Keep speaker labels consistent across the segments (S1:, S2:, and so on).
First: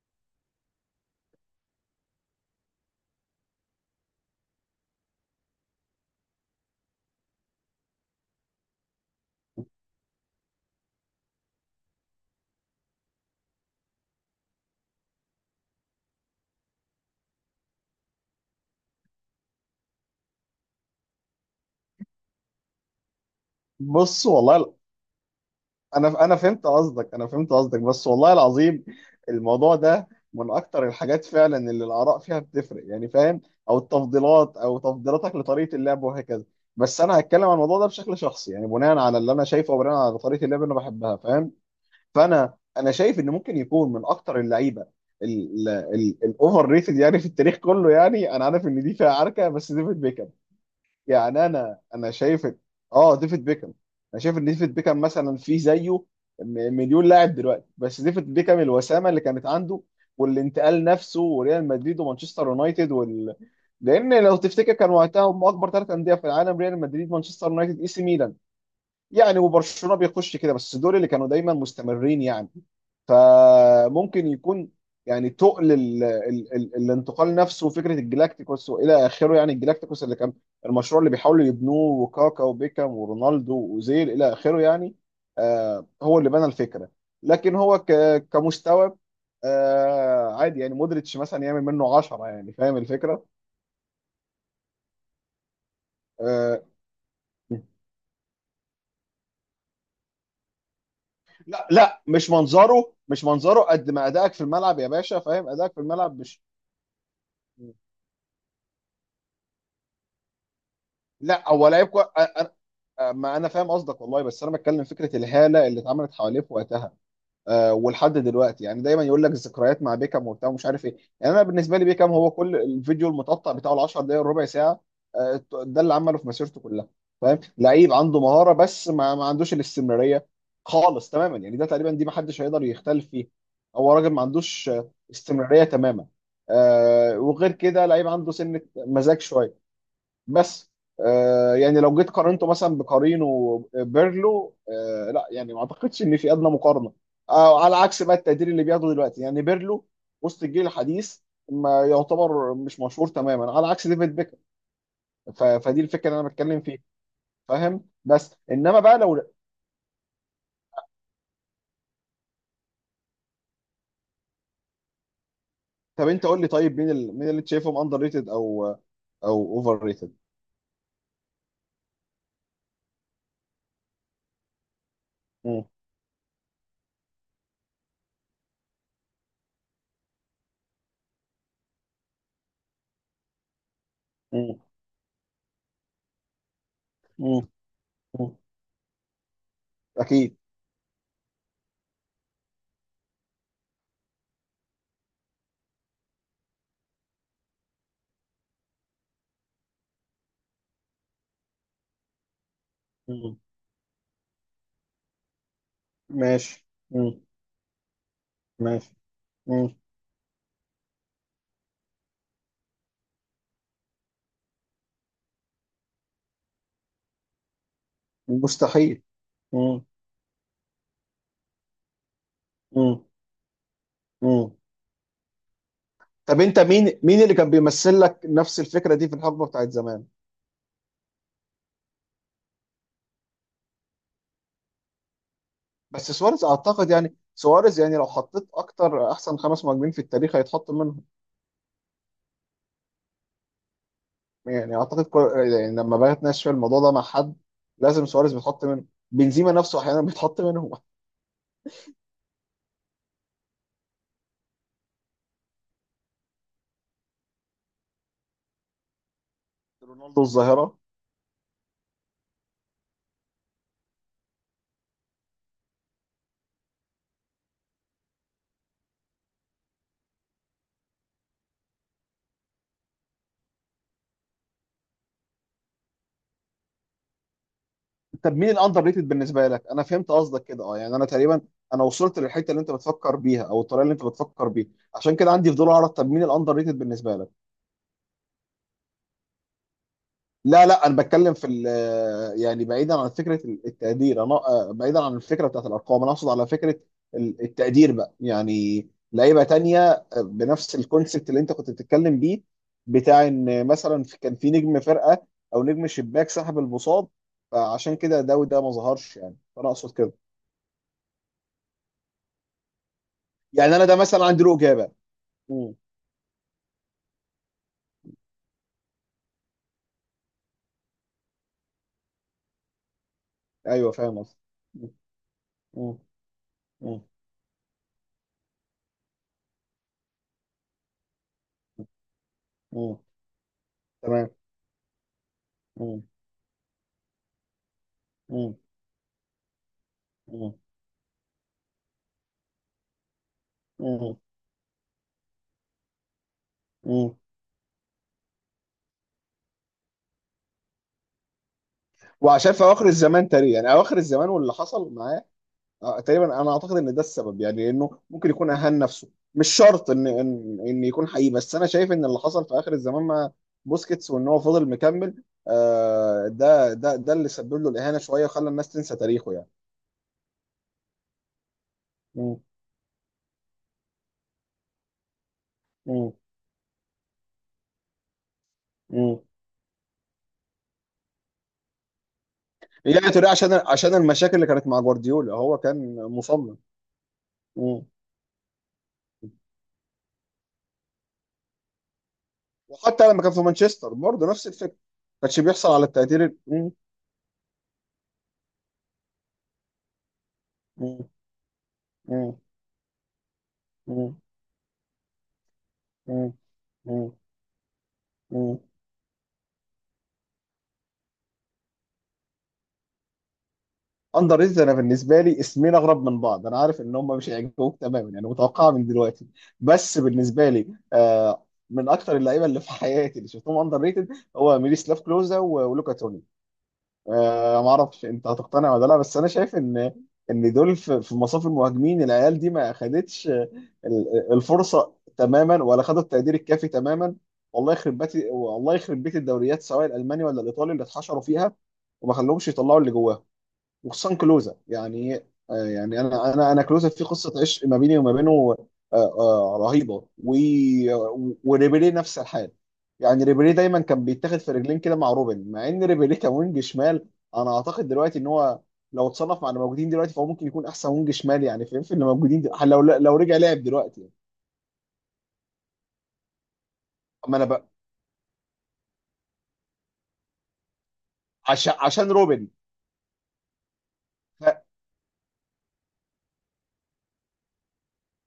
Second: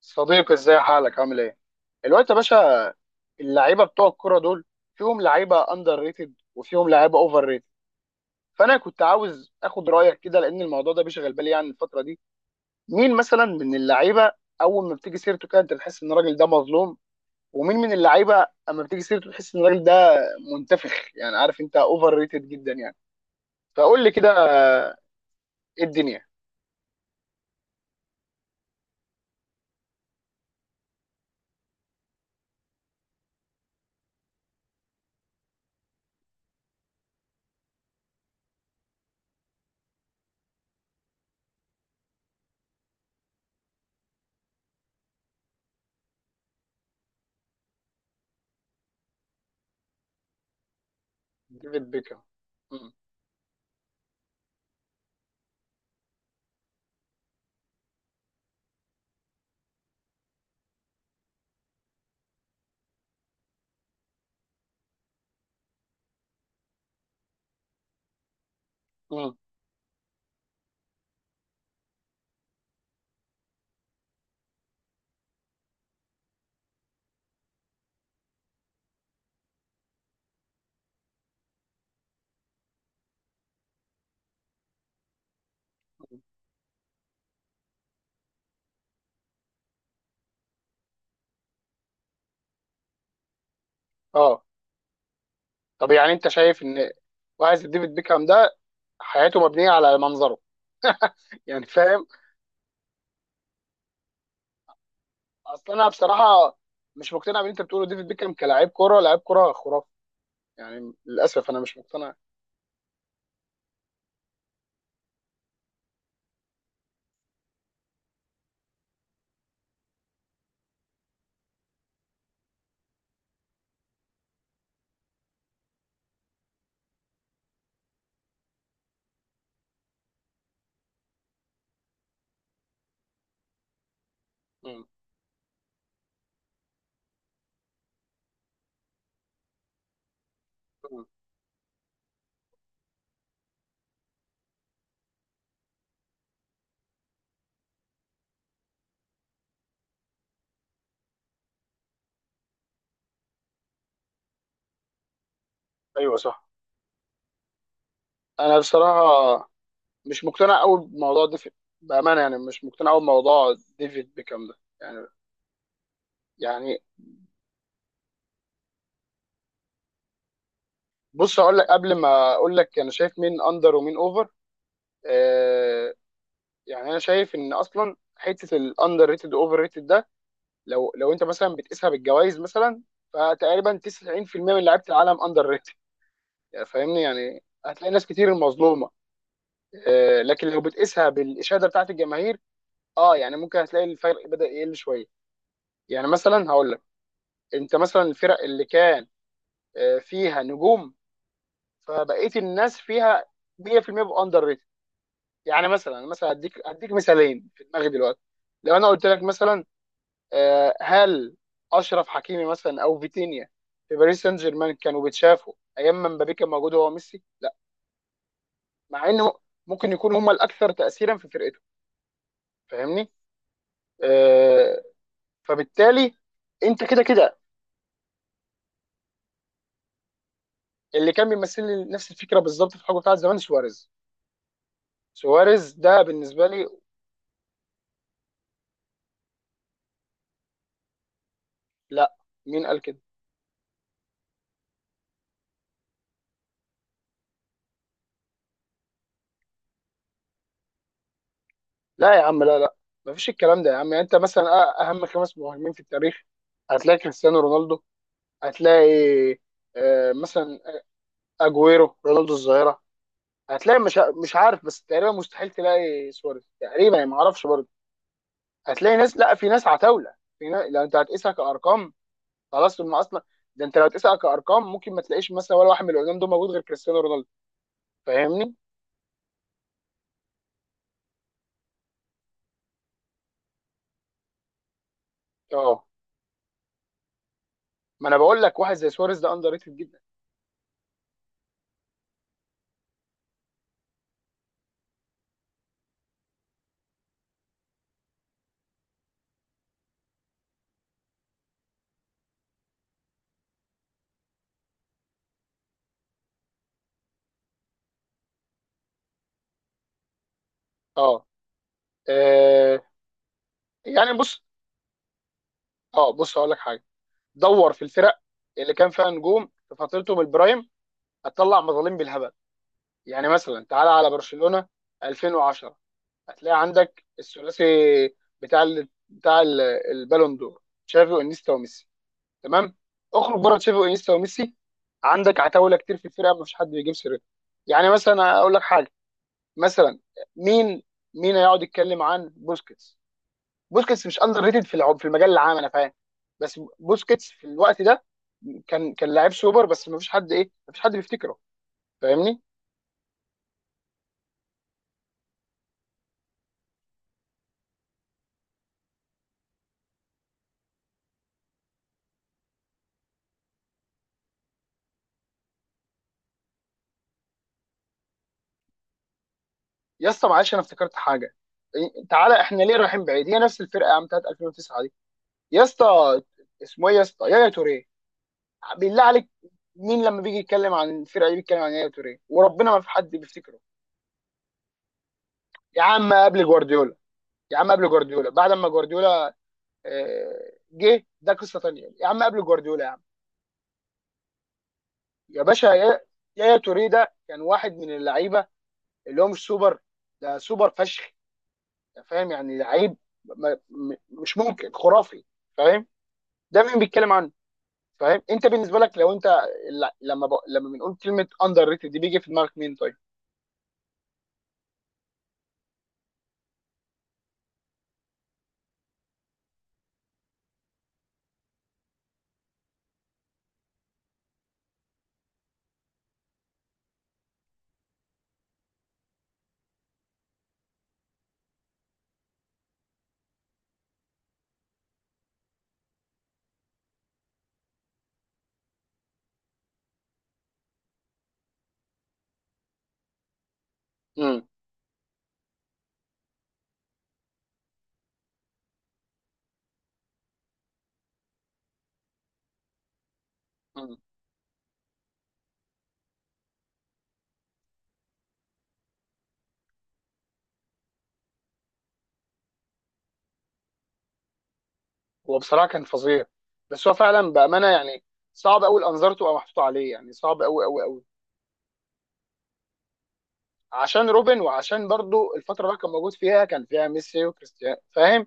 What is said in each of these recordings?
S1: صديقي ازاي حالك عامل ايه؟ الوقت يا باشا. اللعيبه بتوع الكوره دول فيهم لعيبه اندر ريتد وفيهم لعيبه اوفر ريتد، فانا كنت عاوز اخد رايك كده لان الموضوع ده بيشغل بالي يعني الفتره دي. مين مثلا من اللعيبه اول ما بتيجي سيرته كده انت بتحس ان الراجل ده مظلوم، ومين من اللعيبه اما بتيجي سيرته تحس ان الراجل ده منتفخ يعني، عارف انت، اوفر ريتد جدا يعني. فقول لي
S2: بص،
S1: كده.
S2: والله
S1: ايه
S2: انا
S1: الدنيا؟
S2: انا فهمت قصدك انا فهمت قصدك، بس والله العظيم الموضوع ده من اكتر الحاجات فعلا اللي الاراء فيها بتفرق، يعني فاهم، او التفضيلات او تفضيلاتك لطريقه اللعب وهكذا. بس انا هتكلم عن الموضوع ده بشكل شخصي، يعني بناء على اللي انا شايفه وبناء على طريقه اللعب اللي انا بحبها، فاهم. فانا شايف ان ممكن يكون من اكتر اللعيبه الاوفر ريتد، يعني في التاريخ كله. يعني انا عارف ان دي فيها عركه، بس ديفيد بيكهام. يعني انا
S1: ديفيد
S2: انا
S1: بيكهام.
S2: شايف
S1: مم.
S2: اه، ديفيد بيكهام. انا شايف ان ديفيد بيكهام مثلا في زيه مليون لاعب دلوقتي، بس ديفيد بيكهام، الوسامه اللي كانت عنده، والانتقال نفسه، وريال مدريد ومانشستر يونايتد لان لو تفتكر كان وقتها هم اكبر ثلاث انديه في العالم: ريال مدريد، مانشستر يونايتد، اي سي ميلان،
S1: مم.
S2: يعني. وبرشلونه بيخش كده، بس دول اللي كانوا دايما مستمرين يعني. فممكن يكون، يعني تقل ال ال ال الانتقال نفسه وفكره الجلاكتيكوس والى اخره. يعني الجلاكتيكوس اللي كان المشروع اللي بيحاولوا يبنوه، وكاكا وبيكام ورونالدو واوزيل الى اخره يعني. آه، هو اللي بنى الفكره، لكن هو كمستوى عادي. يعني مودريتش مثلا يعمل منه 10. يعني فاهم الفكره.
S1: اه طب يعني انت شايف
S2: آه
S1: ان واحد زي ديفيد بيكهام ده حياته مبنيه على منظره؟ يعني
S2: لا لا،
S1: فاهم.
S2: مش منظره، مش منظره، قد ما ادائك في الملعب يا باشا، فاهم،
S1: اصل
S2: ادائك في
S1: انا
S2: الملعب مش...
S1: بصراحه مش مقتنع باللي انت بتقوله. ديفيد بيكهام كلاعب كوره لاعب كوره خرافي، يعني
S2: لا،
S1: للاسف انا
S2: هو
S1: مش
S2: لعيب
S1: مقتنع.
S2: ما انا فاهم قصدك والله، بس انا بتكلم فكره الهاله اللي اتعملت حواليه في وقتها. آه، ولحد دلوقتي يعني دايما يقول لك الذكريات مع بيكام وبتاع ومش عارف ايه. يعني انا بالنسبه لي بيكام هو كل الفيديو المتقطع بتاعه، ال 10 دقائق ربع ساعه. آه، ده اللي عمله في مسيرته كلها. فاهم، لعيب عنده مهاره، بس ما عندوش الاستمراريه خالص تماما. يعني ده تقريبا، دي ما حدش هيقدر يختلف فيه. هو راجل ما عندوش
S1: مم.
S2: استمراريه تماما. آه، وغير كده لعيب عنده سنه مزاج شويه بس.
S1: مم.
S2: آه، يعني لو جيت قارنته مثلا بقارينه بيرلو، آه لا، يعني ما اعتقدش ان في ادنى مقارنه. آه، على عكس بقى التقدير اللي بياخده دلوقتي، يعني بيرلو وسط الجيل الحديث ما يعتبر، مش مشهور تماما، على عكس ديفيد بيكهام. فدي الفكره
S1: ايوه
S2: اللي انا
S1: صح.
S2: بتكلم فيها، فاهم، بس
S1: انا
S2: انما بقى
S1: بصراحه
S2: لو...
S1: مش مقتنع قوي بموضوع ديفيد، بامانه يعني مش مقتنع قوي بموضوع ديفيد بيكهام ده يعني
S2: طب انت قول لي،
S1: يعني.
S2: طيب مين مين اللي أنت شايفهم اندر ريتد او اوفر ريتد؟
S1: بص اقول لك، قبل ما اقول لك انا شايف مين اندر ومين اوفر،
S2: مم.
S1: آه، يعني انا شايف ان اصلا حته الاندر ريتد اوفر ريتد ده لو انت مثلا بتقيسها بالجوائز مثلا، فتقريبا 90%
S2: مم.
S1: من لعيبه العالم اندر ريتد. يعني فاهمني، يعني
S2: مم.
S1: هتلاقي ناس كتير
S2: مم.
S1: المظلومه.
S2: اكيد.
S1: لكن لو بتقيسها بالاشاده بتاعت الجماهير، اه يعني ممكن هتلاقي الفرق بدا يقل شويه. يعني مثلا هقول لك، انت مثلا الفرق اللي كان فيها نجوم فبقيه الناس فيها
S2: مم.
S1: 100% بيبقوا اندر ريتد. يعني مثلا مثلا هديك
S2: ماشي. مم.
S1: مثالين في دماغي دلوقتي. لو انا
S2: ماشي.
S1: قلت لك مثلا،
S2: مم.
S1: هل اشرف حكيمي مثلا او فيتينيا في باريس سان جيرمان كانوا بيتشافوا ايام ما مبابي كان موجود هو ميسي؟ لا.
S2: مستحيل.
S1: مع انه ممكن يكونوا هم الاكثر تاثيرا في فرقته.
S2: مم.
S1: فاهمني.
S2: مم.
S1: آه، فبالتالي
S2: طب انت
S1: انت
S2: مين
S1: كده
S2: مين اللي
S1: كده.
S2: كان بيمثل لك نفس الفكره دي في الحقبه بتاعت زمان؟
S1: اللي كان بيمثل لي نفس الفكره بالظبط في الحقبه بتاعت زمان سواريز. سواريز ده
S2: بس سواريز
S1: بالنسبه لي.
S2: اعتقد، يعني سواريز، يعني لو حطيت اكتر احسن خمس مهاجمين في التاريخ هيتحط منهم.
S1: لا، مين قال كده؟
S2: يعني اعتقد كل... يعني لما باجي اتناقش في الموضوع ده مع حد، لازم سواريز بيتحط منه، بنزيما نفسه احيانا بيتحط منهم.
S1: لا يا عم، لا لا، مفيش الكلام ده يا عم. يعني انت مثلا اهم خمس مهاجمين في التاريخ هتلاقي كريستيانو رونالدو، هتلاقي
S2: رونالدو
S1: مثلا
S2: الظاهره.
S1: اجويرو، رونالدو الظاهره، هتلاقي مش عارف، بس تقريبا مستحيل تلاقي سواريز تقريبا يعني، ما اعرفش برضه. هتلاقي ناس، لا في ناس عتاوله، في ناس. لو انت هتقيسها كارقام خلاص ما اصلا، ده انت لو هتقيسها كارقام ممكن ما تلاقيش مثلا ولا واحد من القدام دول موجود غير كريستيانو رونالدو.
S2: طب مين
S1: فاهمني؟
S2: الاندر ريتد بالنسبه لك؟ انا فهمت قصدك كده، اه، يعني انا تقريبا، انا وصلت للحته اللي انت بتفكر بيها او الطريقه اللي انت بتفكر بيها. عشان كده عندي فضول
S1: اه،
S2: اعرف، طب مين الاندر ريتد بالنسبه لك؟
S1: ما انا بقول لك واحد زي سواريز ده اندر ريتد جدا.
S2: لا لا، انا بتكلم في يعني بعيدا عن فكره التقدير. انا بعيدا عن الفكره بتاعت الارقام، انا اقصد على فكره التقدير بقى، يعني لعيبه تانية، آه، بنفس الكونسبت اللي انت كنت بتتكلم بيه، بتاع ان مثلا كان في نجم فرقه او نجم شباك سحب المصاب، فعشان كده ده وده ما ظهرش يعني. فانا اقصد كده.
S1: اه. آه،
S2: يعني انا ده
S1: يعني
S2: مثلا عندي
S1: بص،
S2: له اجابه. مم.
S1: اه بص هقول لك حاجه. دور في الفرق اللي كان فيها نجوم في فترتهم البرايم هتطلع مظالم بالهبل. يعني مثلا تعالى
S2: ايوه
S1: على
S2: فاهم قصدي.
S1: برشلونه
S2: مم.
S1: 2010
S2: مم.
S1: هتلاقي
S2: مم.
S1: عندك الثلاثي بتاع ال... بتاع ال- البالون دور تشافي وانيستا وميسي، تمام؟
S2: مم.
S1: اخرج بره تشافي وانيستا
S2: تمام.
S1: وميسي عندك عتاوله كتير
S2: مم.
S1: في الفرقه ما فيش حد بيجيب سيرتها. يعني مثلا اقول
S2: مم.
S1: لك حاجه، مثلا، مين مين هيقعد يتكلم عن بوسكيتس؟ بوسكيتس
S2: مم.
S1: مش اندر ريتد في في المجال العام انا فاهم، بس
S2: مم.
S1: بوسكيتس في الوقت ده كان لعيب سوبر بس ما فيش حد ايه، ما فيش حد بيفتكره. فاهمني.
S2: وعشان في اواخر الزمان تقريبا، يعني اواخر الزمان واللي حصل معاه، آه، تقريبا انا اعتقد ان ده السبب. يعني انه ممكن يكون اهان نفسه، مش شرط ان يكون حقيقي، بس انا شايف ان اللي حصل في اخر الزمان مع بوسكيتس، وان هو فضل مكمل، آه، ده اللي سبب له الاهانه شويه وخلى الناس تنسى تاريخه يعني.
S1: يا اسطى معلش انا افتكرت حاجه. تعالى
S2: مم.
S1: احنا ليه رايحين بعيد، هي نفس الفرقه يا عم بتاعت 2009 يا
S2: مم.
S1: اسطى. اسمه ايه يا اسطى؟ يايا توريه، بالله
S2: مم.
S1: عليك. مين لما بيجي يتكلم عن الفرقه دي بيتكلم عن يايا توريه؟ وربنا ما في حد
S2: يعني تقريبا عشان
S1: بيفتكره.
S2: المشاكل اللي كانت مع جوارديولا، هو
S1: يا
S2: كان
S1: عم قبل
S2: مصمم.
S1: جوارديولا، يا عم
S2: مم.
S1: قبل جوارديولا بعد ما جوارديولا جه ده قصه تانيه، يا عم قبل جوارديولا يا عم.
S2: وحتى لما كان في مانشستر برضه نفس الفكره، ما كانش
S1: يا باشا
S2: بيحصل على التقدير
S1: يايا
S2: مم.
S1: توريه ده كان واحد من اللعيبه اللي هو مش سوبر، ده سوبر فشخ.
S2: مم.
S1: أنت فاهم؟
S2: مم.
S1: يعني لعيب ما- م-
S2: مم.
S1: مش ممكن، خرافي. فاهم؟
S2: مم.
S1: ده مين
S2: مم.
S1: بيتكلم عنه؟ فاهم؟ انت
S2: مم.
S1: بالنسبه لك لو انت لما بنقول كلمه اندر ريتد دي بيجي في دماغك مين طيب؟
S2: اندر ريتد، انا بالنسبه لي اسمين اغرب من بعض. انا عارف ان هم مش هيعجبوك تماما، يعني متوقعه من دلوقتي. بس بالنسبه لي آه، من اكتر اللعيبه اللي في حياتي اللي شفتهم اندر ريتد هو ميريسلاف كلوزا ولوكا توني. آه، ما اعرفش انت هتقتنع ولا لا، بس انا شايف ان دول في في مصاف المهاجمين. العيال دي ما خدتش الفرصه تماما، ولا خدت التقدير الكافي تماما. والله يخرب بيت، والله يخرب بيت الدوريات، سواء الالماني ولا الايطالي اللي اتحشروا فيها، وما خلوهمش يطلعوا اللي جواهم، وخصوصا
S1: امم.
S2: كلوزا يعني. آه، يعني انا كلوزا في قصه عشق ما بيني وما بينه، رهيبه. وريبيري نفس الحال. يعني ريبيري دايما
S1: امم.
S2: كان بيتاخد في رجلين كده مع روبن، مع ان ريبيري كان وينج شمال. انا اعتقد دلوقتي ان هو، لو اتصنف مع اللي موجودين دلوقتي، فهو ممكن يكون احسن وينج شمال. يعني فاهم، في اللي موجودين دلوقتي لو رجع لعب دلوقتي يعني.
S1: هو بصراحه كان فظيع، بس هو فعلا
S2: اما انا
S1: بامانه
S2: بقى،
S1: يعني صعب قوي الانظار تبقى محطوطه عليه يعني، صعب قوي قوي قوي.
S2: عشان روبن.
S1: عشان روبن،
S2: ف-
S1: وعشان برضو الفتره اللي كان موجود فيها كان فيها ميسي وكريستيانو، فاهم؟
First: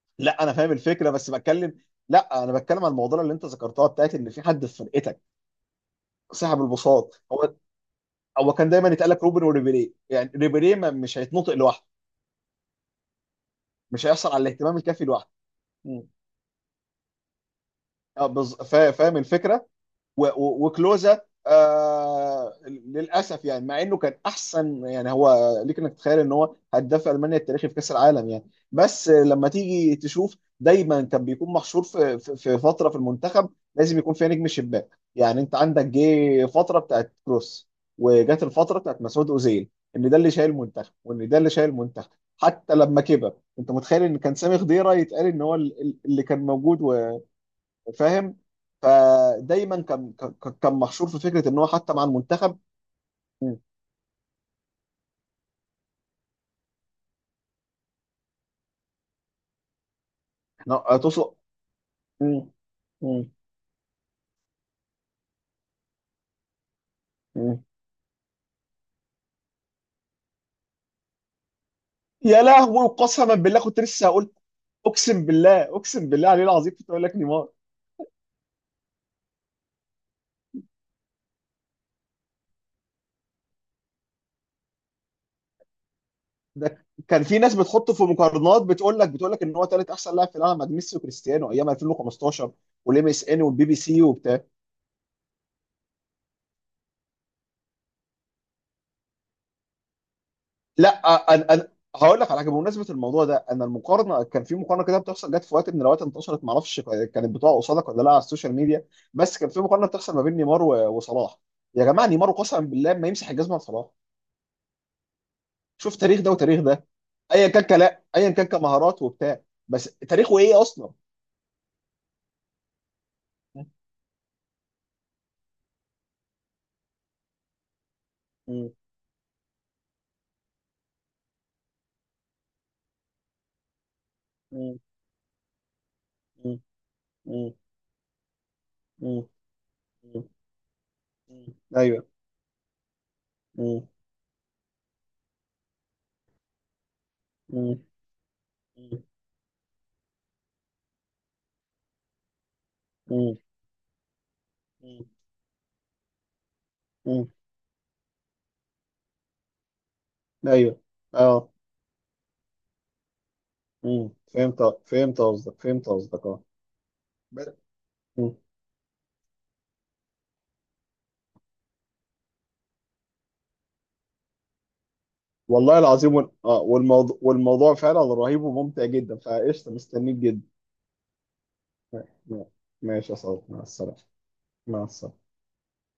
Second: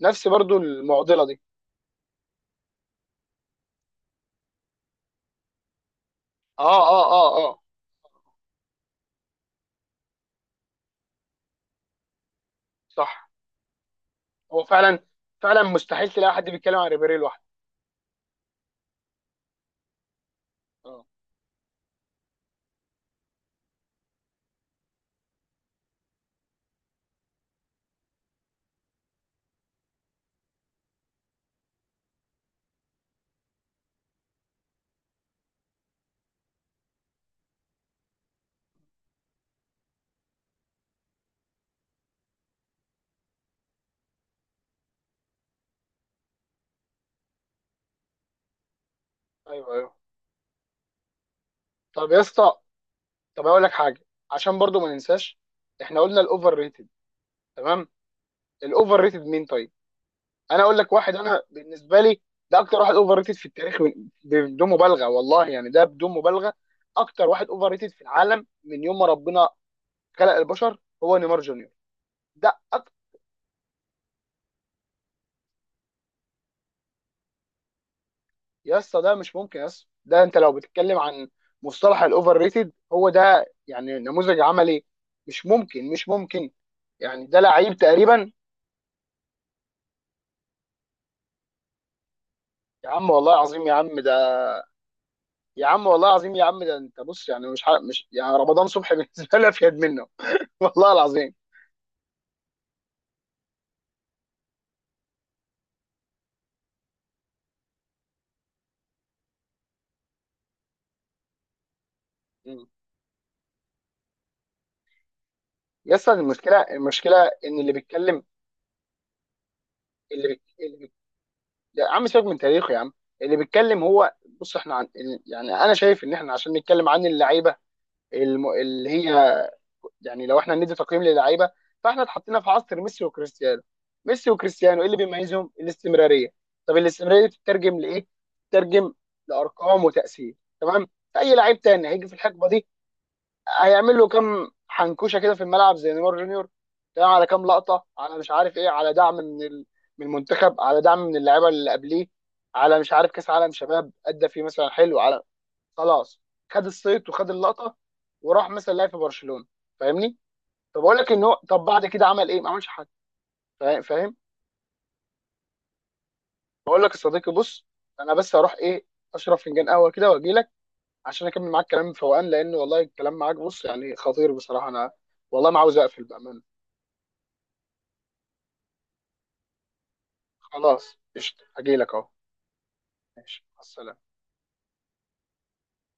S1: نفس
S2: لا، انا
S1: برضو
S2: فاهم الفكره
S1: المعضله
S2: بس
S1: دي.
S2: بتكلم. لا انا بتكلم عن الموضوع اللي انت ذكرتها بتاعت ان في حد في فرقتك سحب
S1: اه اه
S2: البساط.
S1: اه اه.
S2: هو كان دايما يتقال لك روبن وريبيري، يعني ريبيري مش هيتنطق لوحده،
S1: صح.
S2: مش هيحصل على
S1: هو
S2: الاهتمام
S1: فعلا
S2: الكافي لوحده.
S1: فعلا
S2: مم.
S1: مستحيل تلاقي حد بيتكلم عن ريبيري لوحده.
S2: اه فاهم الفكره،
S1: اه.
S2: وكلوزا. آه، للاسف يعني مع انه كان احسن، يعني هو ليك انك تتخيل ان هو هداف المانيا التاريخي في كاس العالم يعني. بس آه، لما تيجي تشوف دايما كان بيكون محشور في فتره في المنتخب لازم يكون فيها نجم الشباك. يعني انت عندك جه فتره بتاعت كروس، وجت الفتره بتاعت مسعود اوزيل، ان ده اللي شايل المنتخب وان ده اللي شايل المنتخب. حتى لما كبر، انت متخيل ان كان سامي خضيره يتقال ان هو اللي كان موجود، فاهم.
S1: ايوه
S2: فدايما
S1: ايوه.
S2: كان كان محشور في فكره ان هو حتى مع
S1: طب يا اسطى،
S2: المنتخب.
S1: طب
S2: مم.
S1: اقول لك حاجه، عشان برضو ما ننساش، احنا قلنا الاوفر ريتد، تمام؟ الاوفر ريتد مين طيب؟ انا اقول لك
S2: لا،
S1: واحد
S2: توصل.
S1: انا بالنسبه لي
S2: مم.
S1: ده اكتر واحد اوفر
S2: مم.
S1: ريتد في التاريخ بدون مبالغه والله يعني، ده بدون مبالغه اكتر واحد
S2: مم.
S1: اوفر ريتد في العالم من يوم ما ربنا خلق البشر هو نيمار جونيور.
S2: يا
S1: ده
S2: لهوي،
S1: أك...
S2: قسما بالله كنت لسه هقول، اقسم بالله، اقسم بالله عليه العظيم كنت اقول لك نيمار.
S1: يا اسطى ده مش ممكن، يا اسطى ده انت لو بتتكلم عن مصطلح الاوفر ريتد هو ده يعني، نموذج عملي. مش ممكن، مش ممكن.
S2: ده كان
S1: يعني
S2: في
S1: ده
S2: ناس
S1: لعيب
S2: بتحطه في
S1: تقريبا،
S2: مقارنات، بتقول لك ان هو ثالث احسن لاعب في العالم بعد ميسي وكريستيانو ايام 2015،
S1: يا
S2: والام
S1: عم
S2: اس
S1: والله
S2: ان والبي
S1: العظيم يا
S2: بي
S1: عم
S2: سي.
S1: ده، يا عم والله العظيم يا عم ده. انت بص يعني مش يعني رمضان صبحي بالنسبه لي افيد منه.
S2: لا،
S1: والله العظيم.
S2: انا هقول لك على حاجه بمناسبه الموضوع ده. انا المقارنه، كان في مقارنه كده بتحصل، جت في وقت من الاوقات انتشرت، ما اعرفش كانت بتقع قصادك ولا لا على السوشيال ميديا. بس كان في مقارنه بتحصل ما بين نيمار وصلاح. يا جماعه، نيمار قسما
S1: مم.
S2: بالله ما يمسح الجزمه لصلاح.
S1: يا
S2: شوف
S1: اسطى
S2: تاريخ ده
S1: المشكله،
S2: وتاريخ ده.
S1: المشكله
S2: ايا
S1: ان
S2: كان
S1: اللي
S2: كلا،
S1: بيتكلم،
S2: ايا كان كمهارات وبتاع، بس
S1: اللي
S2: تاريخه
S1: بيك...
S2: ايه
S1: اللي بيك...
S2: اصلا؟
S1: يا عم سيبك من تاريخه يا عم، اللي بيتكلم هو. بص احنا يعني انا شايف ان احنا عشان نتكلم عن اللعيبه
S2: مم.
S1: اللي هي، يعني لو احنا ندي تقييم للعيبه فاحنا اتحطينا في عصر ميسي وكريستيانو. ميسي
S2: مم.
S1: وكريستيانو ايه اللي بيميزهم؟ الاستمراريه.
S2: مم.
S1: طب الاستمراريه دي
S2: مم.
S1: بتترجم لايه؟ بتترجم
S2: مم.
S1: لارقام
S2: مم.
S1: وتاثير، تمام؟ اي
S2: مم.
S1: لعيب تاني
S2: ايوه.
S1: هيجي في الحقبه دي
S2: مم.
S1: هيعمل له كام حنكوشه كده في الملعب زي نيمار جونيور، تمام؟ على كام
S2: مم.
S1: لقطه، على مش عارف ايه، على
S2: مم.
S1: دعم من من المنتخب، على دعم من اللعيبه اللي قبليه، على مش عارف كاس عالم شباب ادى فيه مثلا حلو،
S2: مم.
S1: على خلاص خد الصيت
S2: مم.
S1: وخد اللقطه وراح مثلا لعب في برشلونه. فاهمني؟
S2: ايوه.
S1: فبقول لك ان هو
S2: اه.
S1: طب بعد كده عمل ايه؟ ما عملش حاجه.
S2: مم.
S1: فاهم؟
S2: فهمت، فهمت قصدك، اه.
S1: بقول لك يا صديقي،
S2: ب-
S1: بص انا
S2: مم.
S1: بس هروح ايه اشرب فنجان قهوه كده واجي لك عشان اكمل معاك كلام فوقان، لان والله الكلام معاك بص يعني خطير بصراحه، انا والله ما عاوز
S2: والله
S1: اقفل
S2: العظيم
S1: بامانه.
S2: والموضوع، فعلا رهيب وممتع جدا، فقشطة مستنيك جدا.
S1: خلاص قشطة هجيلك اهو.
S2: م- ماشي يا صاحبي،
S1: ماشي مع
S2: مع السلامة.
S1: السلامة.
S2: مع السلامة.